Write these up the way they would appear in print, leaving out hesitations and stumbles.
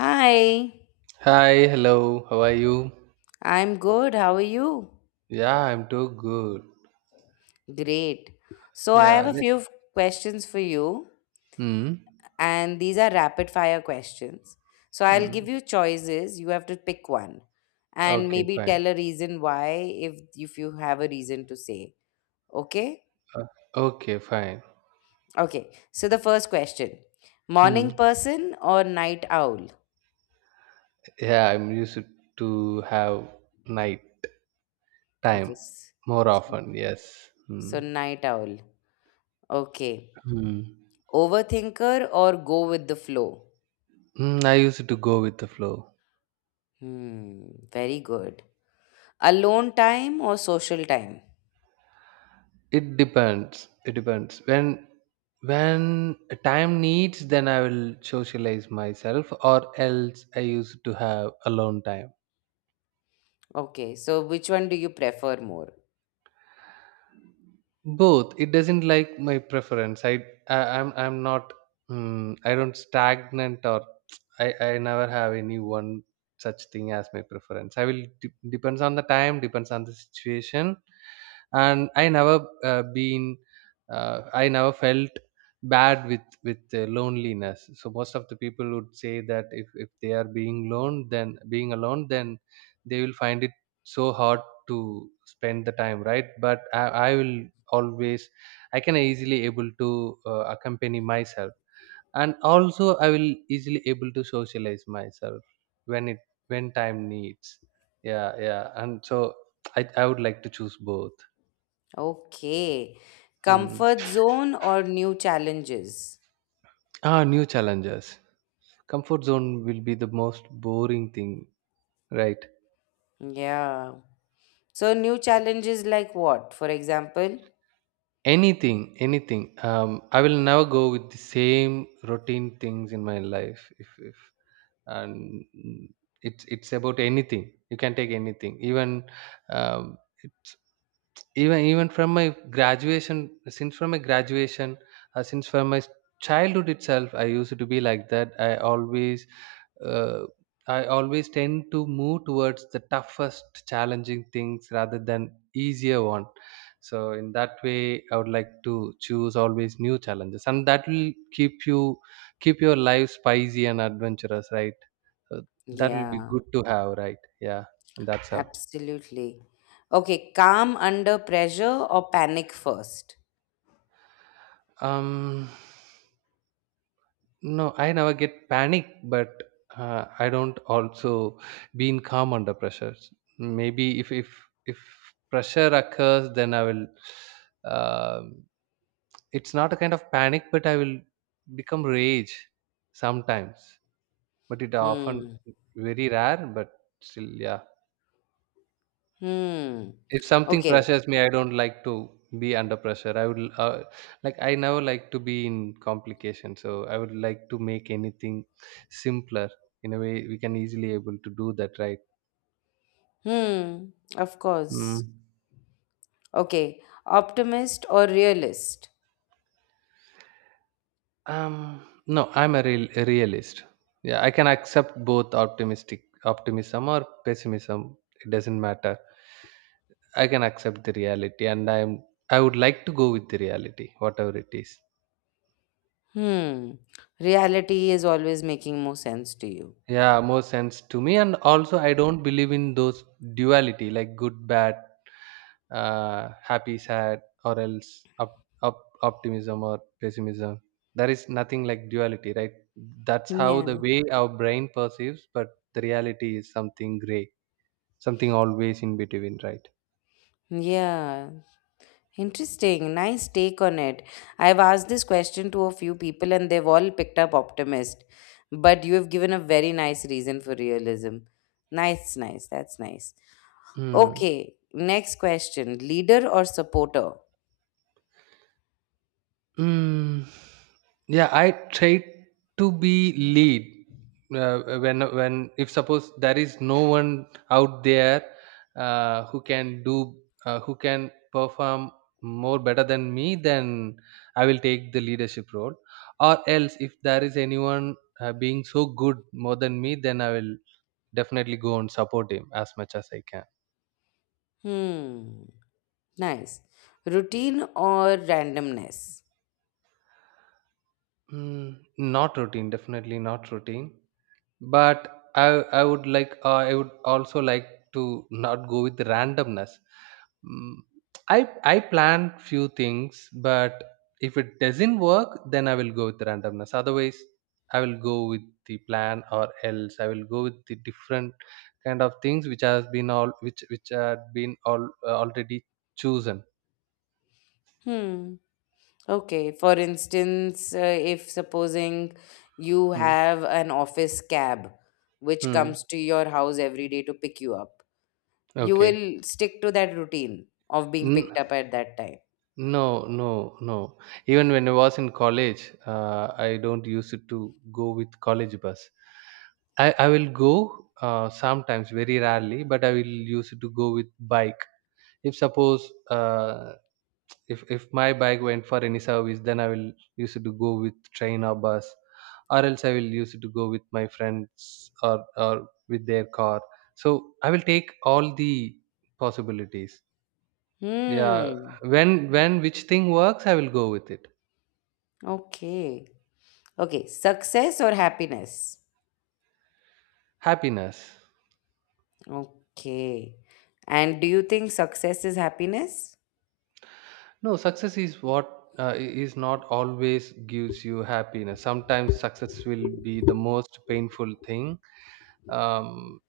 Hi, Hi, hello. How are you? I'm good. How are you? Yeah, I'm too good. Great. So, I have Yeah. a few questions for you, Hmm. and these are rapid fire questions. So, I'll Hmm. give you choices. You have to pick one and Okay, maybe fine. tell a reason why if you have a reason to say. Okay? Okay, fine. Okay. So, the first question. Morning Hmm. person or night owl? Yeah, I'm used to have night time Okay. More s- often. Yes. So, Hmm. night owl. Okay. Hmm. Overthinker or go with the flow? Hmm. I used to go with the flow. Hmm, very good. Alone time or social time? It depends. It depends. When time needs, then I will socialize myself, or else I used to have alone time. Okay, so which one do you prefer more? Both, it doesn't like my preference. I'm not, I don't stagnant, or I never have any one such thing as my preference. I will depends on the time, depends on the situation. And I never felt bad with loneliness. So most of the people would say that, if they are being alone, then being alone then they will find it so hard to spend the time, right? But I will always, I can easily able to accompany myself. And also I will easily able to socialize myself when it when time needs. Yeah, yeah. And so I would like to choose both. Okay. Mm. Comfort zone or new challenges? Ah, new challenges. Comfort zone will be the most boring thing, right? Yeah. So new challenges like what, for example? Anything, anything. I will never go with the same routine things in my life. If and mm, it's about anything. You can take anything. Even it's even even from my graduation. Since from my childhood itself, I used to be like that. I always, uh, tend to move towards the toughest, challenging things rather than easier one. So in that way, I would like to choose always new challenges, and that will keep your life spicy and adventurous, right? So that will be Yeah, good to have, right? Yeah, and that's how. absolutely. Okay, calm under pressure or panic first? Um, No, I never get panic, but I don't also being calm under pressure. Maybe if pressure occurs, then I will. um it's not a kind of panic, but I will become rage sometimes. But it often Hmm. very rare, but still, yeah. Hmm. If something Okay. pressures me, I don't like to be under pressure. I never like to be in complication. So I would like to make anything simpler. In a way, we can easily able to do that, right? Hmm. Of Mm. course. Okay. Optimist or realist? Um, no, I'm a realist. Yeah, I can accept both optimistic optimism or pessimism. It doesn't matter. I can accept the reality, and I would like to go with the reality, whatever it is. Hmm. Reality is always making more sense to you. Yeah, more sense to me, and also I don't believe in those duality, like good, bad, happy, sad, or else up, up optimism or pessimism. There is nothing like duality, right? That's how Yeah. the way our brain perceives, but the reality is something gray, something always in between, right? Yeah. Interesting. Nice take on it. I've asked this question to a few people and they've all picked up optimist. But you have given a very nice reason for realism. Nice, nice. That's nice. Hmm. Okay. Next question. Leader or supporter? Mm, yeah, I try to be lead, when if suppose there is no one out there, uh, who can do who can perform more better than me, then I will take the leadership role. Or else, if there is anyone being so good more than me, then I will definitely go and support him as much as I can. Hmm. Nice. Routine or randomness? Mm, not routine, definitely not routine. But I would also like to not go with the randomness. Mm, I plan few things, but if it doesn't work, then I will go with the randomness. Otherwise I will go with the plan, or else I will go with the different kind of things which had been all, already chosen. Hmm. Okay, for instance, if supposing you Hmm. have an office cab which Hmm. comes to your house every day to pick you up, you Okay. will stick to that routine of being picked N- up at that time. No, no, no. Even when I was in college, I don't use it to go with college bus. I will go sometimes, very rarely, but I will use it to go with bike. If suppose if my bike went for any service, then I will use it to go with train or bus, or else I will use it to go with my friends, or with their car. So I will take all the possibilities. Yeah, Hmm. When which thing works, I will go with it. Okay. Okay, success or happiness? Happiness. Okay. And do you think success is happiness? No, success is, is not always gives you happiness. Sometimes success will be the most painful thing, um,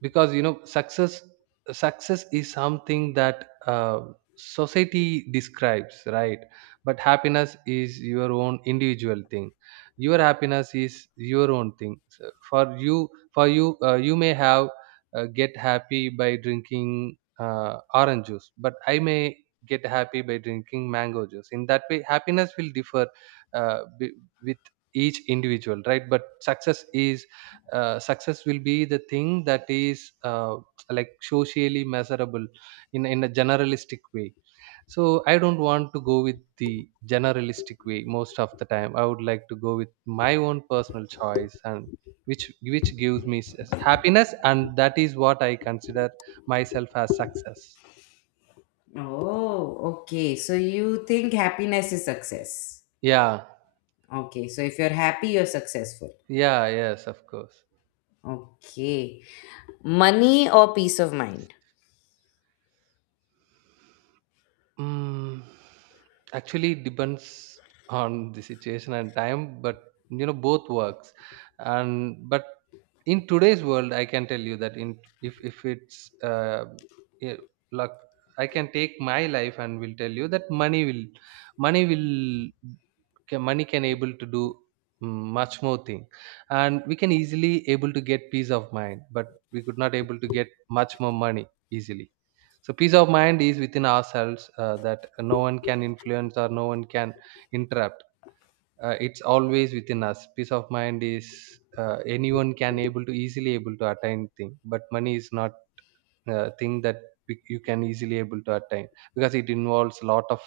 because success is something that, society describes, right? But happiness is your own individual thing. Your happiness is your own thing. So for you, you may have get happy by drinking orange juice, but I may get happy by drinking mango juice. In that way, happiness will differ, uh, b- with each individual, right. But success is success will be the thing that is, like, socially measurable in a generalistic way. So I don't want to go with the generalistic way. Most of the time, I would like to go with my own personal choice, and which gives me happiness, and that is what I consider myself as success. Oh, okay. So you think happiness is success? Yeah. Okay. So if you're happy, you're successful. Yeah, yes, of course. Okay. Money or peace of mind? Mm, Actually, depends on the situation and time, but both works. And but in today's world, I can tell you that, in if it's yeah, like I can take my life and will tell you that money will money can able to do, mm, much more thing, and we can easily able to get peace of mind, but we could not able to get much more money easily. So peace of mind is within ourselves, that no one can influence or no one can interrupt. It's always within us. Peace of mind is Anyone can able to easily able to attain thing, but money is not, thing that you can easily able to attain, because it involves a lot of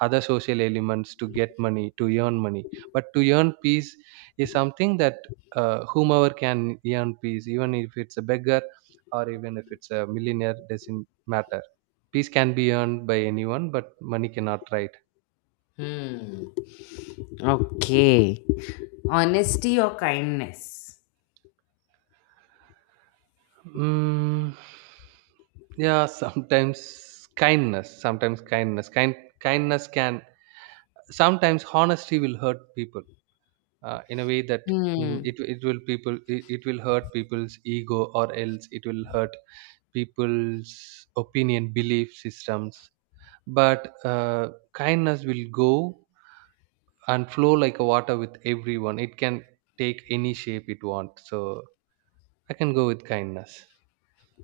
other social elements to get money, to earn money. But to earn peace is something that, whomever can earn peace. Even if it's a beggar, or even if it's a millionaire, doesn't matter. Peace can be earned by anyone, but money cannot, right? Hmm. Okay. Honesty or kindness? mm, yeah. Sometimes kindness kind kindness can Sometimes honesty will hurt people, in a way that, mm, Hmm. it it will people it, it will hurt people's ego, or else it will hurt people's opinion, belief systems. But, kindness will go and flow like a water with everyone. It can take any shape it wants. So I can go with kindness.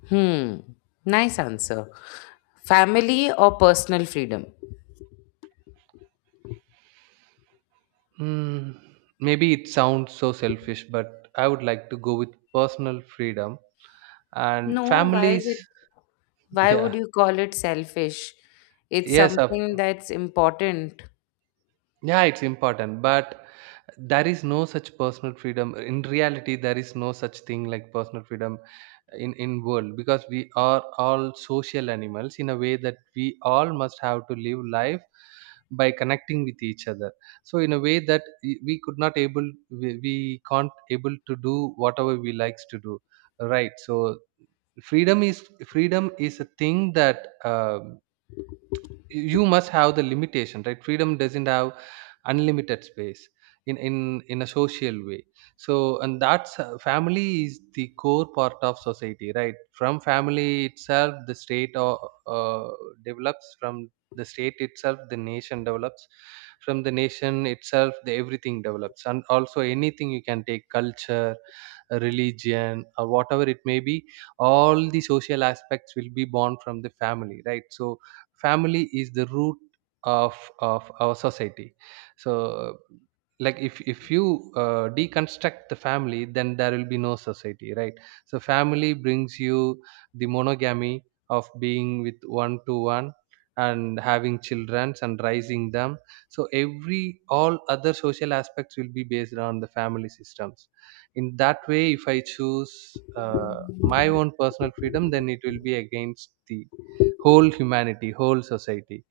Hmm. Nice answer. Family or personal freedom? mm, Maybe it sounds so selfish, but I would like to go with personal freedom. And No, families. Why Yeah. would you call it selfish? It's Yes. of something that's important. Yeah, it's important, but there is no such personal freedom in reality. There is no such thing like personal freedom in world, because we are all social animals, in a way that we all must have to live life by connecting with each other. So in a way that we can't able to do whatever we likes to do, right? So freedom is a thing that, you must have the limitation, right? Freedom doesn't have unlimited space in in in a social way. So, and that's family is the core part of society, right? From family itself the state, uh, develops. From the state itself the nation develops. From the nation itself the everything develops. And also anything you can take — culture, religion, or whatever it may be, all the social aspects will be born from the family, right? So family is the root of our society. So, like, if you deconstruct the family, then there will be no society, right? So family brings you the monogamy of being with one to one, and having children, and raising them. So every all other social aspects will be based on the family systems. In that way, if I choose my own personal freedom, then it will be against the whole humanity, whole society.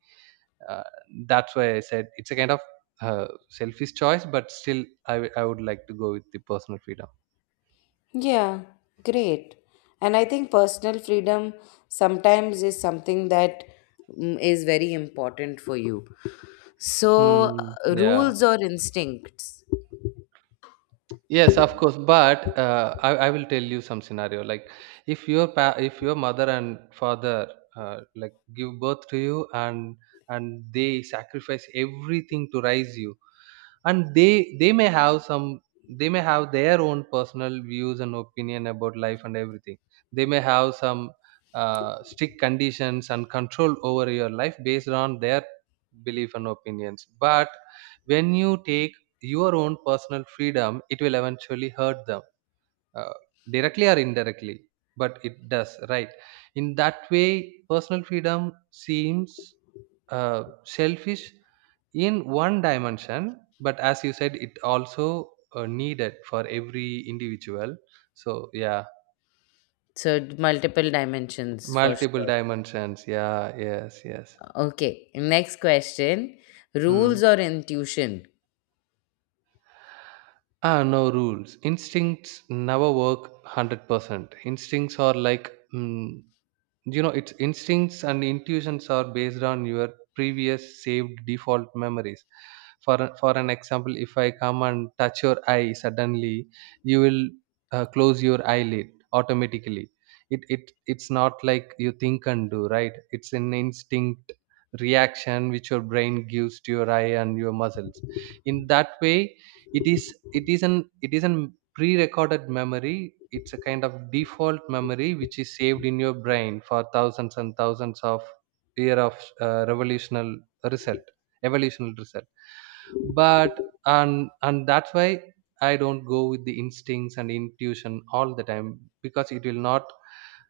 uh, that's why I said it's a kind of, selfish choice, but still, I would like to go with the personal freedom. Yeah, great. And I think personal freedom sometimes is something that is very important for you. So, Hmm. Yeah. rules or instincts? Yes, of course. But I will tell you some scenario. Like, if your if your mother and father, like, give birth to you, and they sacrifice everything to raise you, and they may have their own personal views and opinion about life and everything. They may have some strict conditions and control over your life based on their belief and opinions. But when you take your own personal freedom, it will eventually hurt them, uh, directly or indirectly, but it does, right? In that way, personal freedom seems, selfish in one dimension, but as you said, it also, needed for every individual. So yeah. So, multiple dimensions for Multiple sure. dimensions. Yeah, yes, yes. Okay, next question. Hmm. Rules or intuition? No rules, instincts never work 100%. Instincts are like its instincts, and intuitions are based on your previous saved default memories. For an example, if I come and touch your eye suddenly, you will close your eyelid automatically. It's not like you think and do, right? It's an instinct reaction which your brain gives to your eye and your muscles, in that way. It is an pre-recorded memory. It's a kind of default memory which is saved in your brain for thousands and thousands of year of revolutional result evolutional result. But and that's why I don't go with the instincts and intuition all the time, because it will not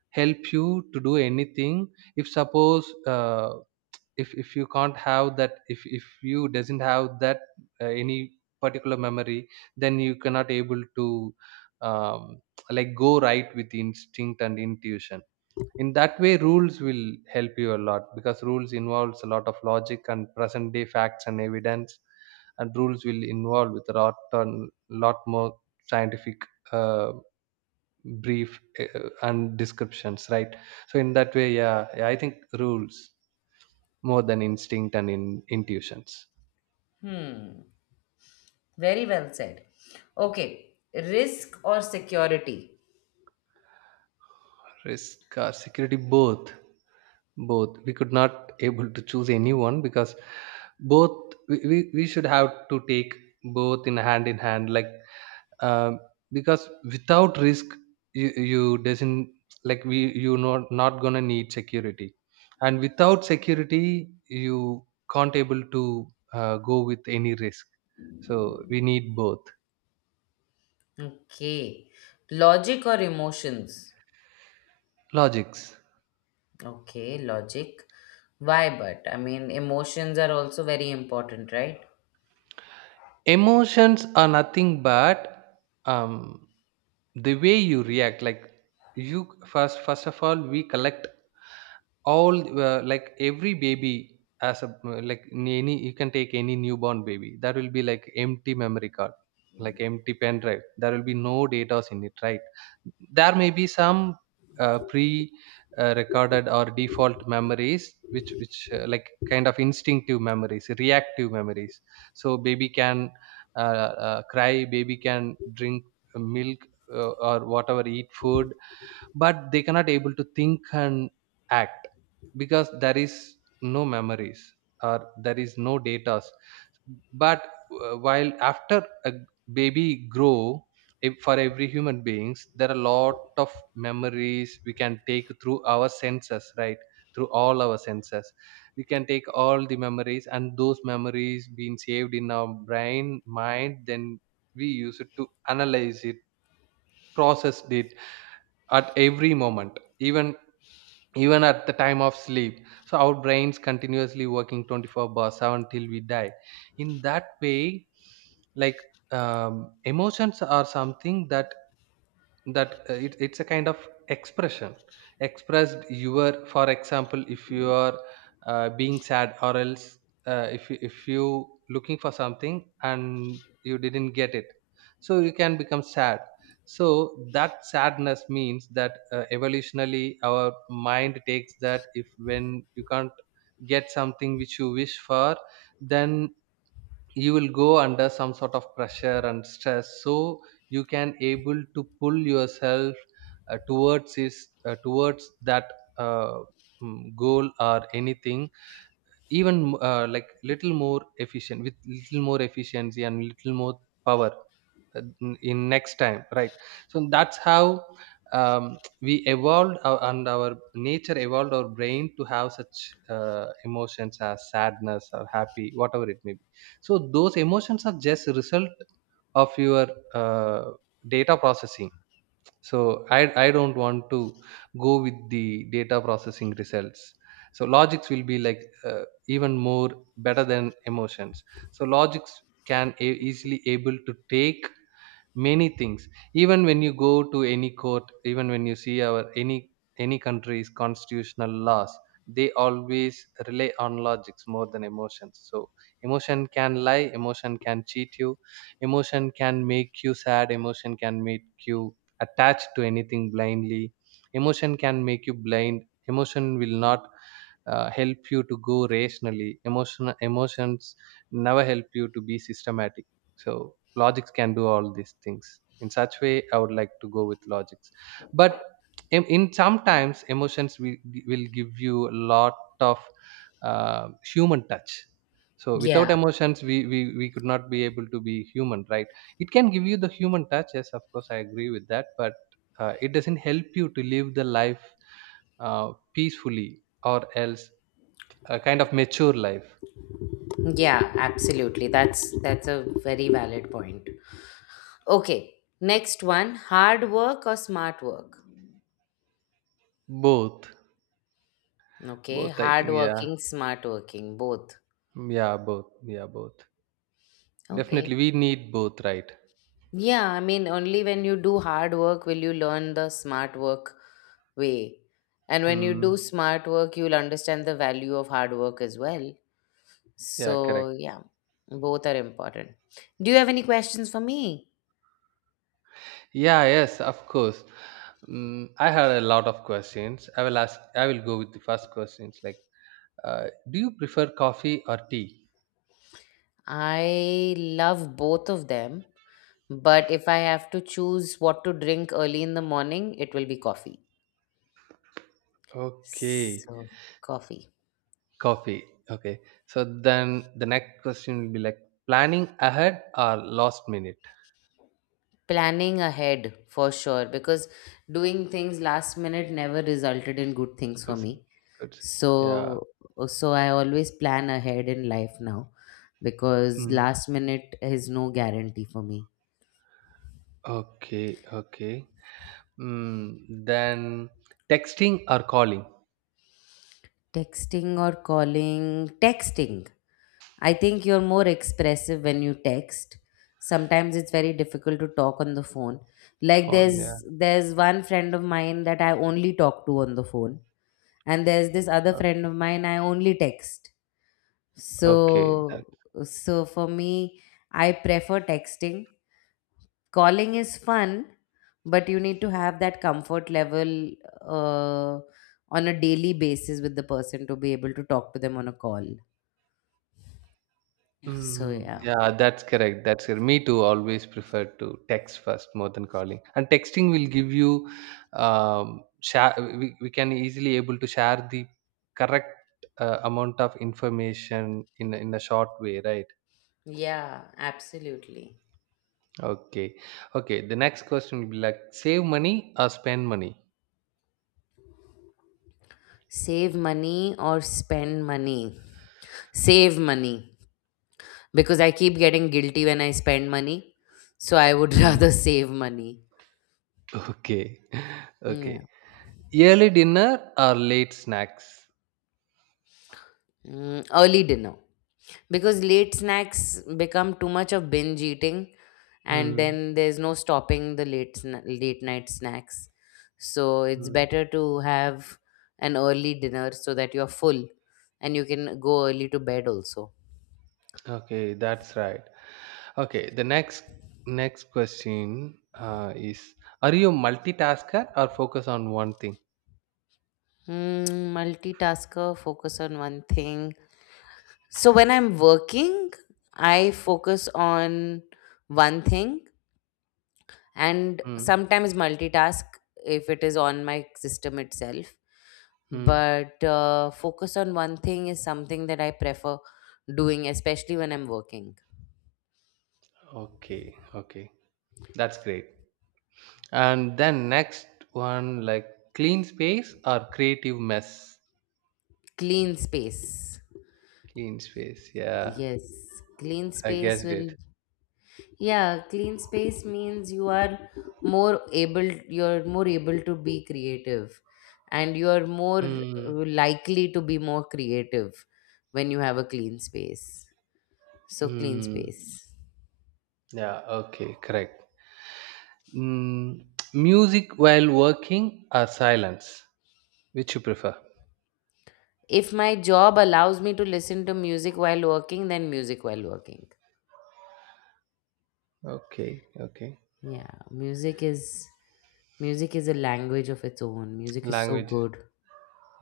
help you to do anything. If suppose, if you can't have that, if you doesn't have that, any particular memory, then you cannot able to, um, like, go right with instinct and intuition. In that way, rules will help you a lot, because rules involves a lot of logic and present day facts and evidence, and rules will involve with a lot on lot more scientific uh, brief and descriptions, right? So in that way, yeah, yeah, I think rules more than instinct and intuitions. Hmm, very well said. Okay, risk or security? Risk or security, both both we could not able to choose anyone, because both we should have to take both in hand in hand, like, um, because without risk you doesn't, like, we you not gonna need security, and without security you can't able to go with any risk, so we need both. Okay, logic or emotions? Logics. Okay, logic. Why but? I mean, emotions are also very important, right? Emotions are nothing but, um, the way you react, like, you first of all we collect all, like every baby as a, like, any you can take any newborn baby, that will be like empty memory card, like empty pen drive, there will be no data in it, right? There may be some pre recorded or default memories, which like kind of instinctive memories, reactive memories. So baby can uh, cry, baby can drink milk, or whatever, eat food, but they cannot able to think and act because there is no memories, or there is no data. But while after a baby grow, if for every human beings, there are a lot of memories we can take through our senses, right? Through all our senses, we can take all the memories, and those memories being saved in our brain mind, then we use it to analyze it, process it, at every moment, even at the time of sleep. So our brains continuously working 24 by 7 till we die, in that way, like, emotions are something that, it's a kind of expression, expressed your, for example, if you are being sad, or else if you looking for something and you didn't get it, so you can become sad. So that sadness means that evolutionally our mind takes that, if when you can't get something which you wish for, then you will go under some sort of pressure and stress, so you can able to pull yourself towards that uh, goal or anything, even like little more efficient with little more efficiency and little more power, in next time, right? So that's how, we evolved and our nature evolved our brain to have such emotions as sadness or happy, whatever it may be. So those emotions are just a result of your uh, data processing, so I don't want to go with the data processing results. So logics will be like, even more better than emotions. So logics can easily able to take many things, even when you go to any court, even when you see our any country's constitutional laws, they always rely on logics more than emotions. So emotion can lie, emotion can cheat you, emotion can make you sad, emotion can make you attached to anything blindly, emotion can make you blind, emotion will not help you to go rationally, emotions never help you to be systematic. So logics can do all these things, in such way I would like to go with logics. But in sometimes, emotions will give you a lot of human touch, so Yeah, without emotions, we could not be able to be human, right? It can give you the human touch, yes of course I agree with that, but it doesn't help you to live the life peacefully, or else a kind of mature life. yeah, absolutely. That's a very valid point. Okay, next one, hard work or smart work? Both. Okay, Both, I hard think. Yeah, working, smart working, both. yeah, both. Yeah, both. Definitely, Okay. we need both, right? Yeah, I mean, only when you do hard work will you learn the smart work way. And when you do Mm, smart work, you'll understand the value of hard work as well. yeah, correct. So, yeah, both are important. Do you have any questions for me? Yeah, yes, of course. Mm, I had a lot of questions. I will ask. I will go with the first questions. Like, do you prefer coffee or tea? I love both of them, but if I have to choose what to drink early in the morning, it will be coffee. Okay, So, coffee. coffee. Okay. So then the next question will be like planning ahead or last minute. Planning ahead for sure, because doing things last minute never resulted in good things for Listen. me. Good. Yeah. So, so I always plan ahead in life now because Mm, last minute is no guarantee for me. okay. Okay. Mm, then texting or calling. Texting or calling, texting. I think you're more expressive when you text. Sometimes it's very difficult to talk on the phone. Like, Phone. Yeah. there's one friend of mine that I only talk to on the phone, and there's this other o- friend of mine I only text. Okay. So so for me, I prefer texting. Calling is fun, but you need to have that comfort level uh, on a daily basis with the person to be able to talk to them on a call. So Mm, yeah. yeah, that's correct. That's correct. Me too. Always prefer to text first more than calling. And texting will give you, share. We can easily able to share the correct amount of information in a short way, right? Yeah, absolutely. Okay, okay. The next question will be like save money or spend money. Save money or spend money. Save money, because I keep getting guilty when I spend money. So I would Mm. rather save money. Okay, Hmm, yeah. okay. Early dinner or late snacks. Early dinner, because late snacks become too much of binge eating, and Mm, then there's no stopping the late late night snacks. So it's mm. better to have an early dinner so that you're full, and you can go early to bed also. Okay, that's right. Okay, the next question is: are you a multitasker or focus on one thing? Hmm. Multitasker, focus on one thing. So when I'm working, I focus on one thing and Hmm. sometimes multitask if it is on my system itself. Hmm. But focus on one thing is something that I prefer doing, especially when I'm working. Okay. Okay. That's great. And then next one, like clean space or creative mess. Clean space. Clean space. Yeah, Yes, clean I space guessed will, it. yeah, clean space means more able you're more able to be creative, and you're more Hmm. likely to be more creative when you have a clean space. So clean Hmm. space. Yeah. Okay. Correct. Hmm. Music while working or silence? Which you prefer? If my job allows me to listen to music while working, then music while working. Okay. Okay. Yeah, music is a language of its own. Music is so Language. good.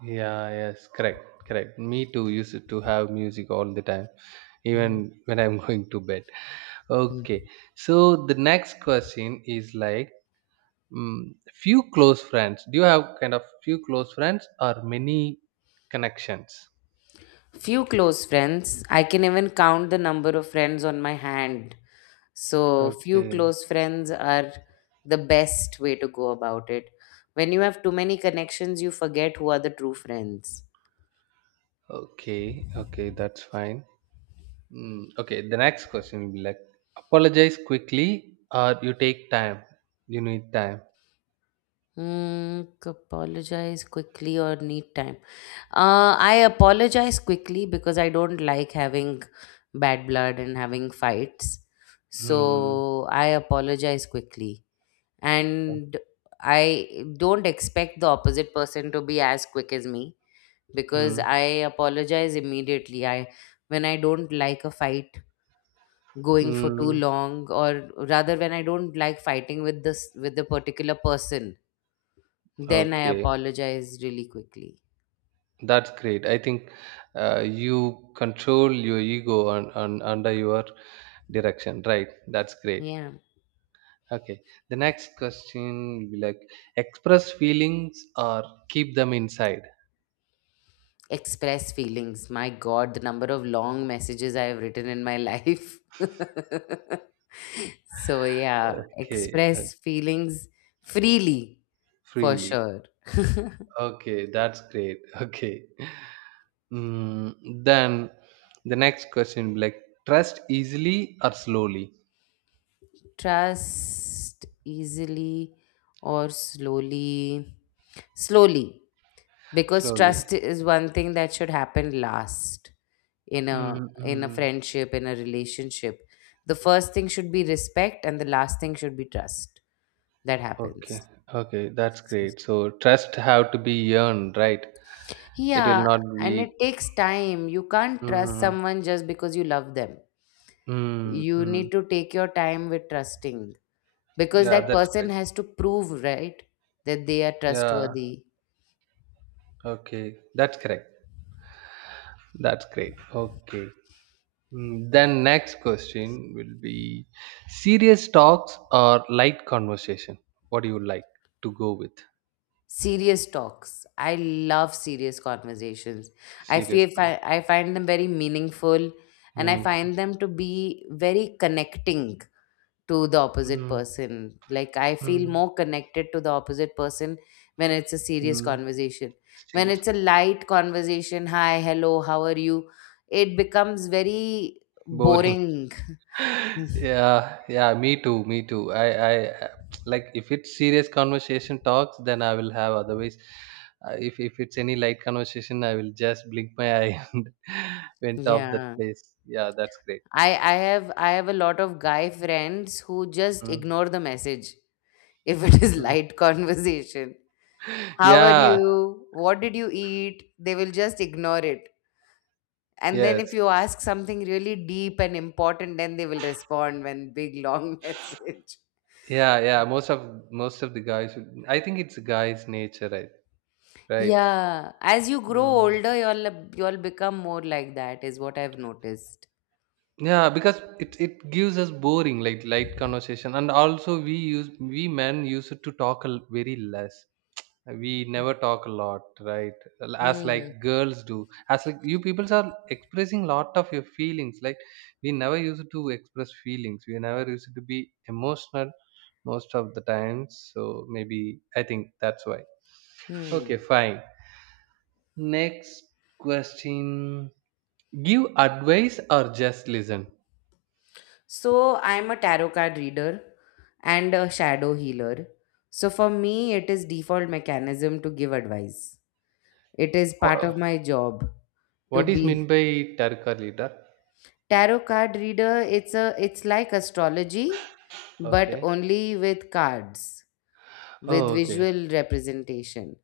Yeah, yes, correct, correct. Me too used to have music all the time, Mhm. even when I'm going to bed. Okay, so the next question is like, few close friends. Do you have kind of few close friends or many connections? Few close friends. I can even count the number of friends on my hand. So few Okay, close friends are the best way to go about it. When you have too many connections, you forget who are the true friends. okay, okay, that's fine. Mm, okay, the next question will be like, apologize quickly or you take time. You need time. Apologize quickly or need time. I apologize quickly because I don't like having bad blood and having fights. Hmm. So I apologize quickly. And I don't expect the opposite person to be as quick as me, because Hmm. I apologize immediately. I When I don't like a fight going for too Hmm. long, or rather when I don't like fighting with this with the particular person, then I Okay. apologize really quickly. That's great. I think you control your ego on under your direction, right? That's great. Yeah. Okay. The next question will be like express feelings or keep them inside. Express feelings. My God, the number of long messages I have written in my life. So, yeah, Okay, express feelings freely, for freely. sure. Okay, that's great. Okay. Mm, then the next question will be like trust easily or slowly? Trust easily or slowly. Slowly, because Slowly. trust is one thing that should happen last in a Mm-hmm. friendship, in a relationship. The first thing should be respect, and the last thing should be trust that happens. Okay. Okay, that's So- great. So trust have to be earned, right? It will yeah, not and be. it takes time. You can't trust Mm, someone just because you love them. mm, You mm. need to take your time with trusting, because Yeah, that that's person correct. has to prove, right, that they are Yeah, trustworthy. okay. That's correct. That's great. Okay. Mm, then next question will be serious talks or light conversation. What do you like to go with? Serious talks. I love serious conversations. Serious, conversation, I find them very meaningful, and I meaningful. find them to be very connecting to the opposite Mm, person. Like, I feel mm, more connected to the opposite person when it's a serious mm. conversation. When Serious. it's a light conversation, "Hi, hello, how are you?" it becomes very Boring. boring. Yeah, yeah, me too, me too, I like, if it's serious conversation talks then I will have, otherwise if it's any light conversation I will just blink my eye and went off that Yeah. place. Yeah, that's great. I have a lot of guy friends who just Mm, ignore the message if it is mm. light conversation. "How are Yeah, you? What did you eat?" They will just ignore it. And then if yes, you ask something really deep and important, then they will respond when big long message. yeah, yeah, most of the guys I think it's guys nature, right, right. Yeah, as you grow Mm. older, you'll become more like that, is what I've noticed. Yeah, because it gives us boring, like, light conversation, and also we men used to talk very less. We never talk a lot, right? As like Hmm. girls do, as like you peoples are expressing lot of your feelings, like we never used to express feelings, we never used to be emotional most of the times, so maybe I think that's why. Okay, Hmm. fine. Next question, give advice or just listen. So I'm a tarot card reader and a shadow healer. So for me, it is default mechanism to give advice. It is part of Wha- my job to what is meant be. by turk leader? Tarot card reader, it's like astrology, but Okay. only with cards, Oh, with okay. visual representation.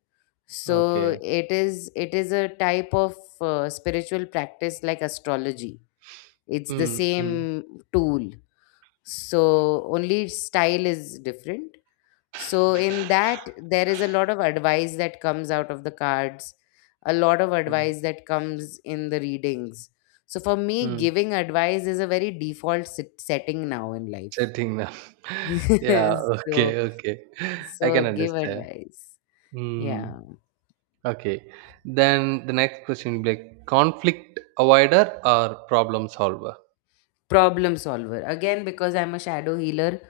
So Okay. it is a type of spiritual practice like astrology. It's the Mm, mm, same tool. So only style is different. So, in that, there is a lot of advice that comes out of the cards, a lot of mm, advice that comes in the readings. So, for me, mm. giving advice is a very default setting now in life. Setting them. Yeah, so, okay, okay. I can so give understand. advice. Hmm. Yeah. Okay. Then the next question will be like conflict avoider or problem solver? Problem solver. Again, because I'm a shadow healer,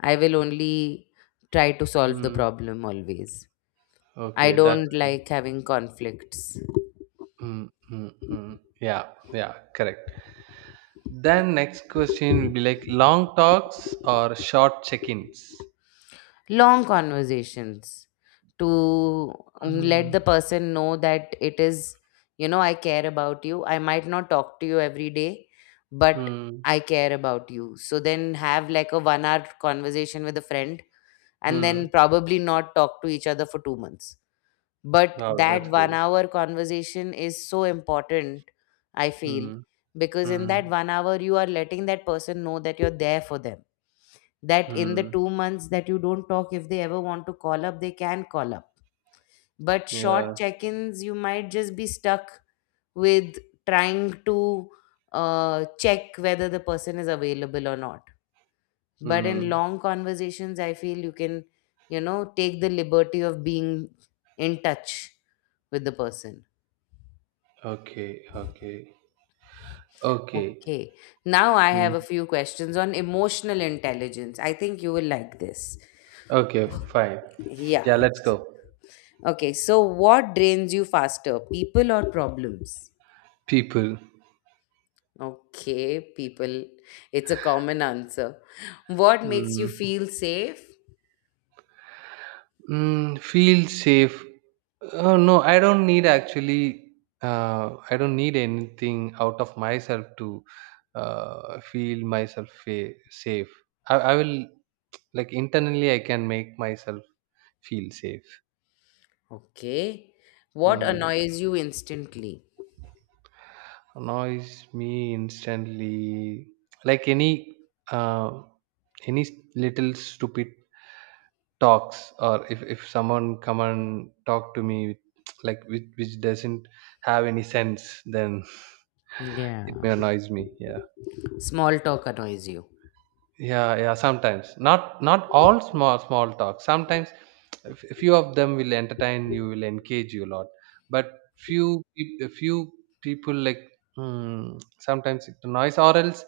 I will only try to solve the Hmm. problem always. I Okay, that's don't great. like having conflicts. Hmm. Hmm. Hmm. Yeah, yeah, correct. Then next question will be like long talks or short check-ins. Long conversations to let Hmm. the person know that it is you know I care about you. I might not talk to you every day, but Hmm. I care about you. So then have like a 1 hour conversation with a friend, and then Hmm. probably not talk to each other for 2 months. But Wow, that's that one great. hour conversation is so important, I feel, Hmm. because in that Hmm. 1 hour you are letting that person know that you're there for them, that in the Hmm. 2 months that you don't talk, if they ever want to call up, they can call up. But short Yeah. check ins, you might just be stuck with trying to check whether the person is available or not. But in Hmm. long conversations, I feel you can, you know, take the liberty of being in touch with the person. Okay, okay. Okay. Okay. Now I have Mm. a few questions on emotional intelligence. I think you will like this. Okay, fine. Yeah, Yeah. let's go. Okay, so what drains you faster, people or problems? People. Okay, people. It's a common answer. What makes you Mm. feel safe? Mm, feel safe. Oh no, I don't need actually, I don't need anything out of myself to feel myself safe. I will, like, internally I can make myself feel safe. Okay. What Mm. annoys you instantly? Annoys me instantly. Like uh, any little stupid talks, or if someone come and talk to me with, like, which doesn't have any sense, then Yeah. it may annoys me, yeah. Small talk annoys you. Yeah, yeah, sometimes. Not all small talk. Sometimes few of them will entertain you, will engage you a lot. But few people like, sometimes it's noise or else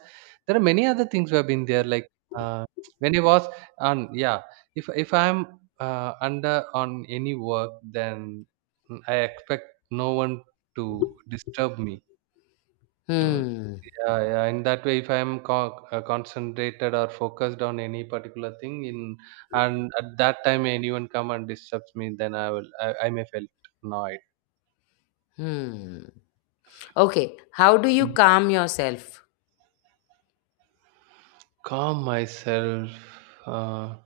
there are many other things who have been there. Like uh, when I was on yeah, if I'm under on any work, then I expect no one to disturb me. Mm. Hmm. Yeah, yeah. In that way, if I am concentrated or focused on any particular thing, in and at that time anyone come and disturbs me, then I may feel annoyed. Hmm. Okay. How do you Mm. calm yourself? Calm myself. Uh,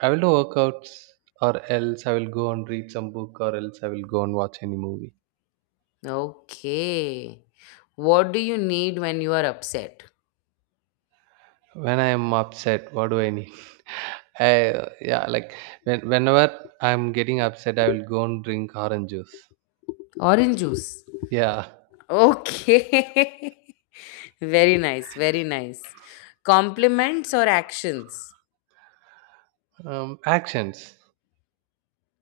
I will do workouts, or else I will go and read some book, or else I will go and watch any movie. Okay. What do you need when you are upset? When I am upset, what do I need? Yeah, like whenever I'm getting upset, I will go and drink orange juice. Orange juice. Yeah. Okay. Very nice, very nice. Compliments or actions? Actions.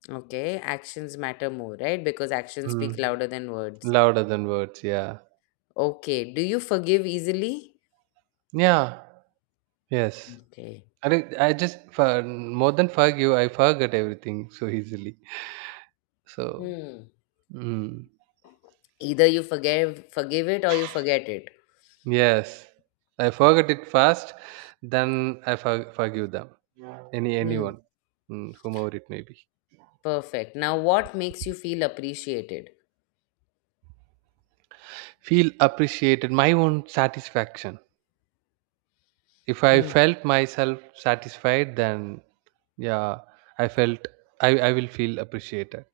Okay, actions matter more, right? Because actions speak Mm. louder than words. Louder than words, yeah. Okay, do you forgive easily? Yeah. Yes. Okay. I think I just for more than forgive, I forget everything so easily. So, Hmm. mm, Either you forgive it or you forget it. yes. I forget it first, then I forgive them. Hmm. Anyone, whomever it may be. Perfect. Now, what makes you feel appreciated? Feel appreciated, my own satisfaction. If I Hmm. felt myself satisfied, then yeah, I felt I will feel appreciated,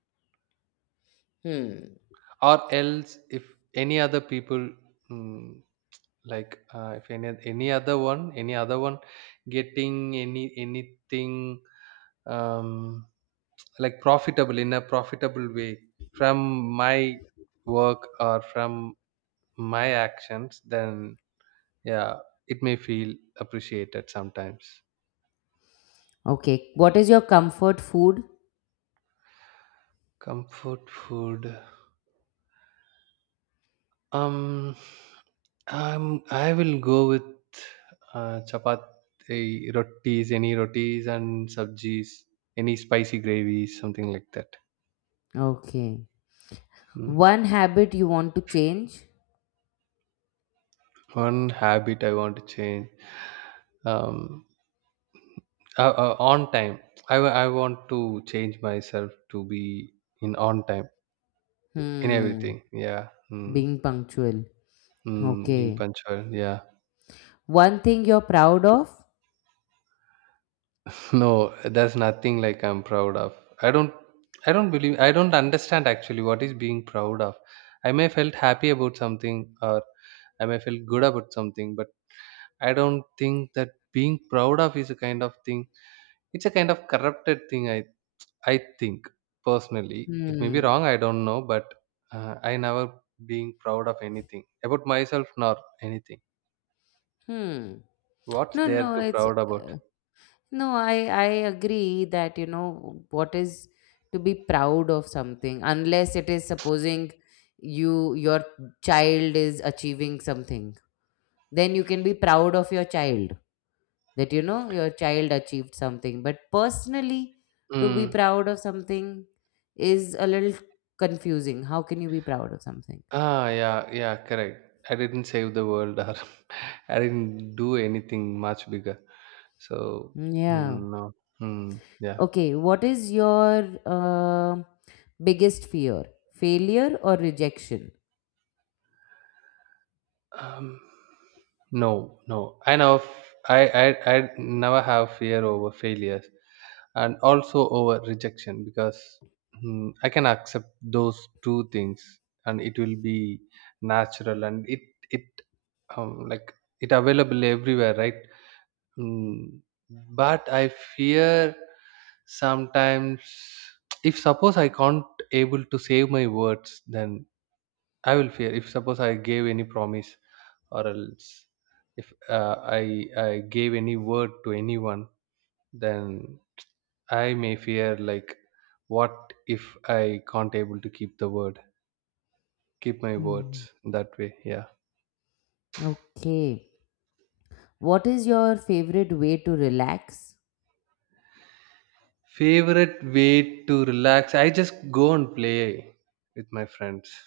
Hmm. or else if any other people, mm, like if any other one getting anything, um, like profitable in a profitable way from my work or from my actions, then yeah, it may feel appreciated sometimes. Okay. What is your comfort food? Comfort food. Um, I will go with chapati, rotis, any rotis and sabjis, any spicy gravy, something like that. Okay. Mm. One habit you want to change? One habit I want to change. Um, on time. I want to change myself to be in on time in Hmm. everything. Yeah. Mm. Being punctual. Mm, being Okay. punctual. Yeah. One thing you're proud of? No, that's nothing like I'm proud of. I don't I don't understand actually what is being proud of. I may felt happy about something or I may feel good about something, but I don't think that being proud of is a kind of thing. It's a kind of corrupted thing. I think personally, it may be Hmm. wrong. I don't know, but I never being proud of anything about myself nor anything. Hmm. What's No, there no, to it's proud about? No, I agree that, you know, what is to be proud of something, unless it is, supposing your child is achieving something. Then you can be proud of your child, that, you know, your child achieved something. But personally, to be Mm. proud of something is a little confusing. How can you be proud of something? Ah, yeah, yeah, correct. I didn't save the world, or I didn't do anything much bigger. So, Hmm, yeah. mm, no, yeah. Okay, what is your biggest fear? Failure or rejection? Um, no, no. I know. I, I never have fear over failures, and also over rejection because, I can accept those two things, and it will be natural, and it like it available everywhere, right? Mm, but I fear sometimes. If suppose I can't able to save my words, then I will fear. If suppose I gave any promise, or else if I gave any word to anyone, then I may fear like, what if I can't able to keep the word, keep my words Hmm. that way. Yeah. Okay. What is your favorite way to relax? Favorite way to relax, I just go and play with my friends.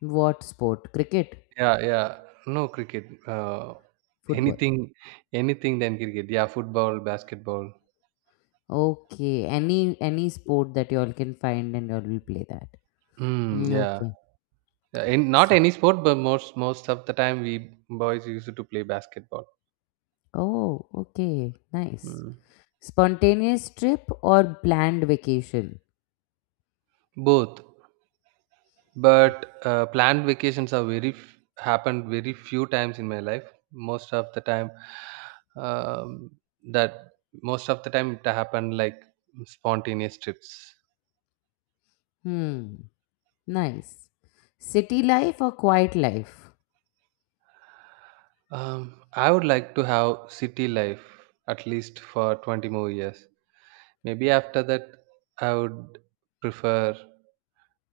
What sport? Cricket? Yeah, yeah. No cricket. Football? Anything, than cricket. Yeah, football, basketball. Okay. Any sport that y'all can find, and y'all will play that. Mm, Hmm, yeah. okay. Yeah, not S- any sport, but most of the time we boys used to play basketball. Oh, okay. Nice. Mm. Spontaneous trip or planned vacation? Both, but planned vacations are happened very few times in my life. Most of the time, um, that most of the time it happened like spontaneous trips. Hmm. Nice. City life or quiet life? I would like to have city life at least for 20 more years. Maybe after that, I would prefer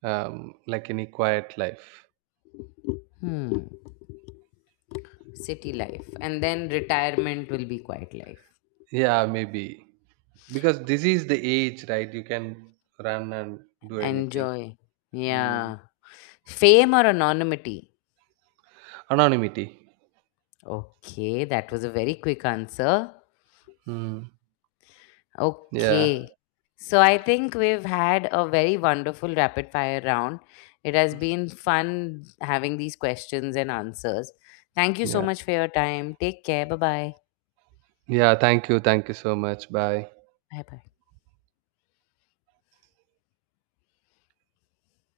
like any quiet life. Hmm. City life. And then retirement will be quiet life. Yeah, maybe. Because this is the age, right? You can run and do anything. Enjoy. Mm. Yeah. Fame or anonymity? Anonymity. Okay, that was a very quick answer. Mm. Yeah. Okay. So I think we've had a very wonderful rapid fire round. It has been fun having these questions and answers. Thank you so Yeah. much for your time. Take care. Bye bye. Yeah. Thank you. Thank you so much. Bye. Bye bye.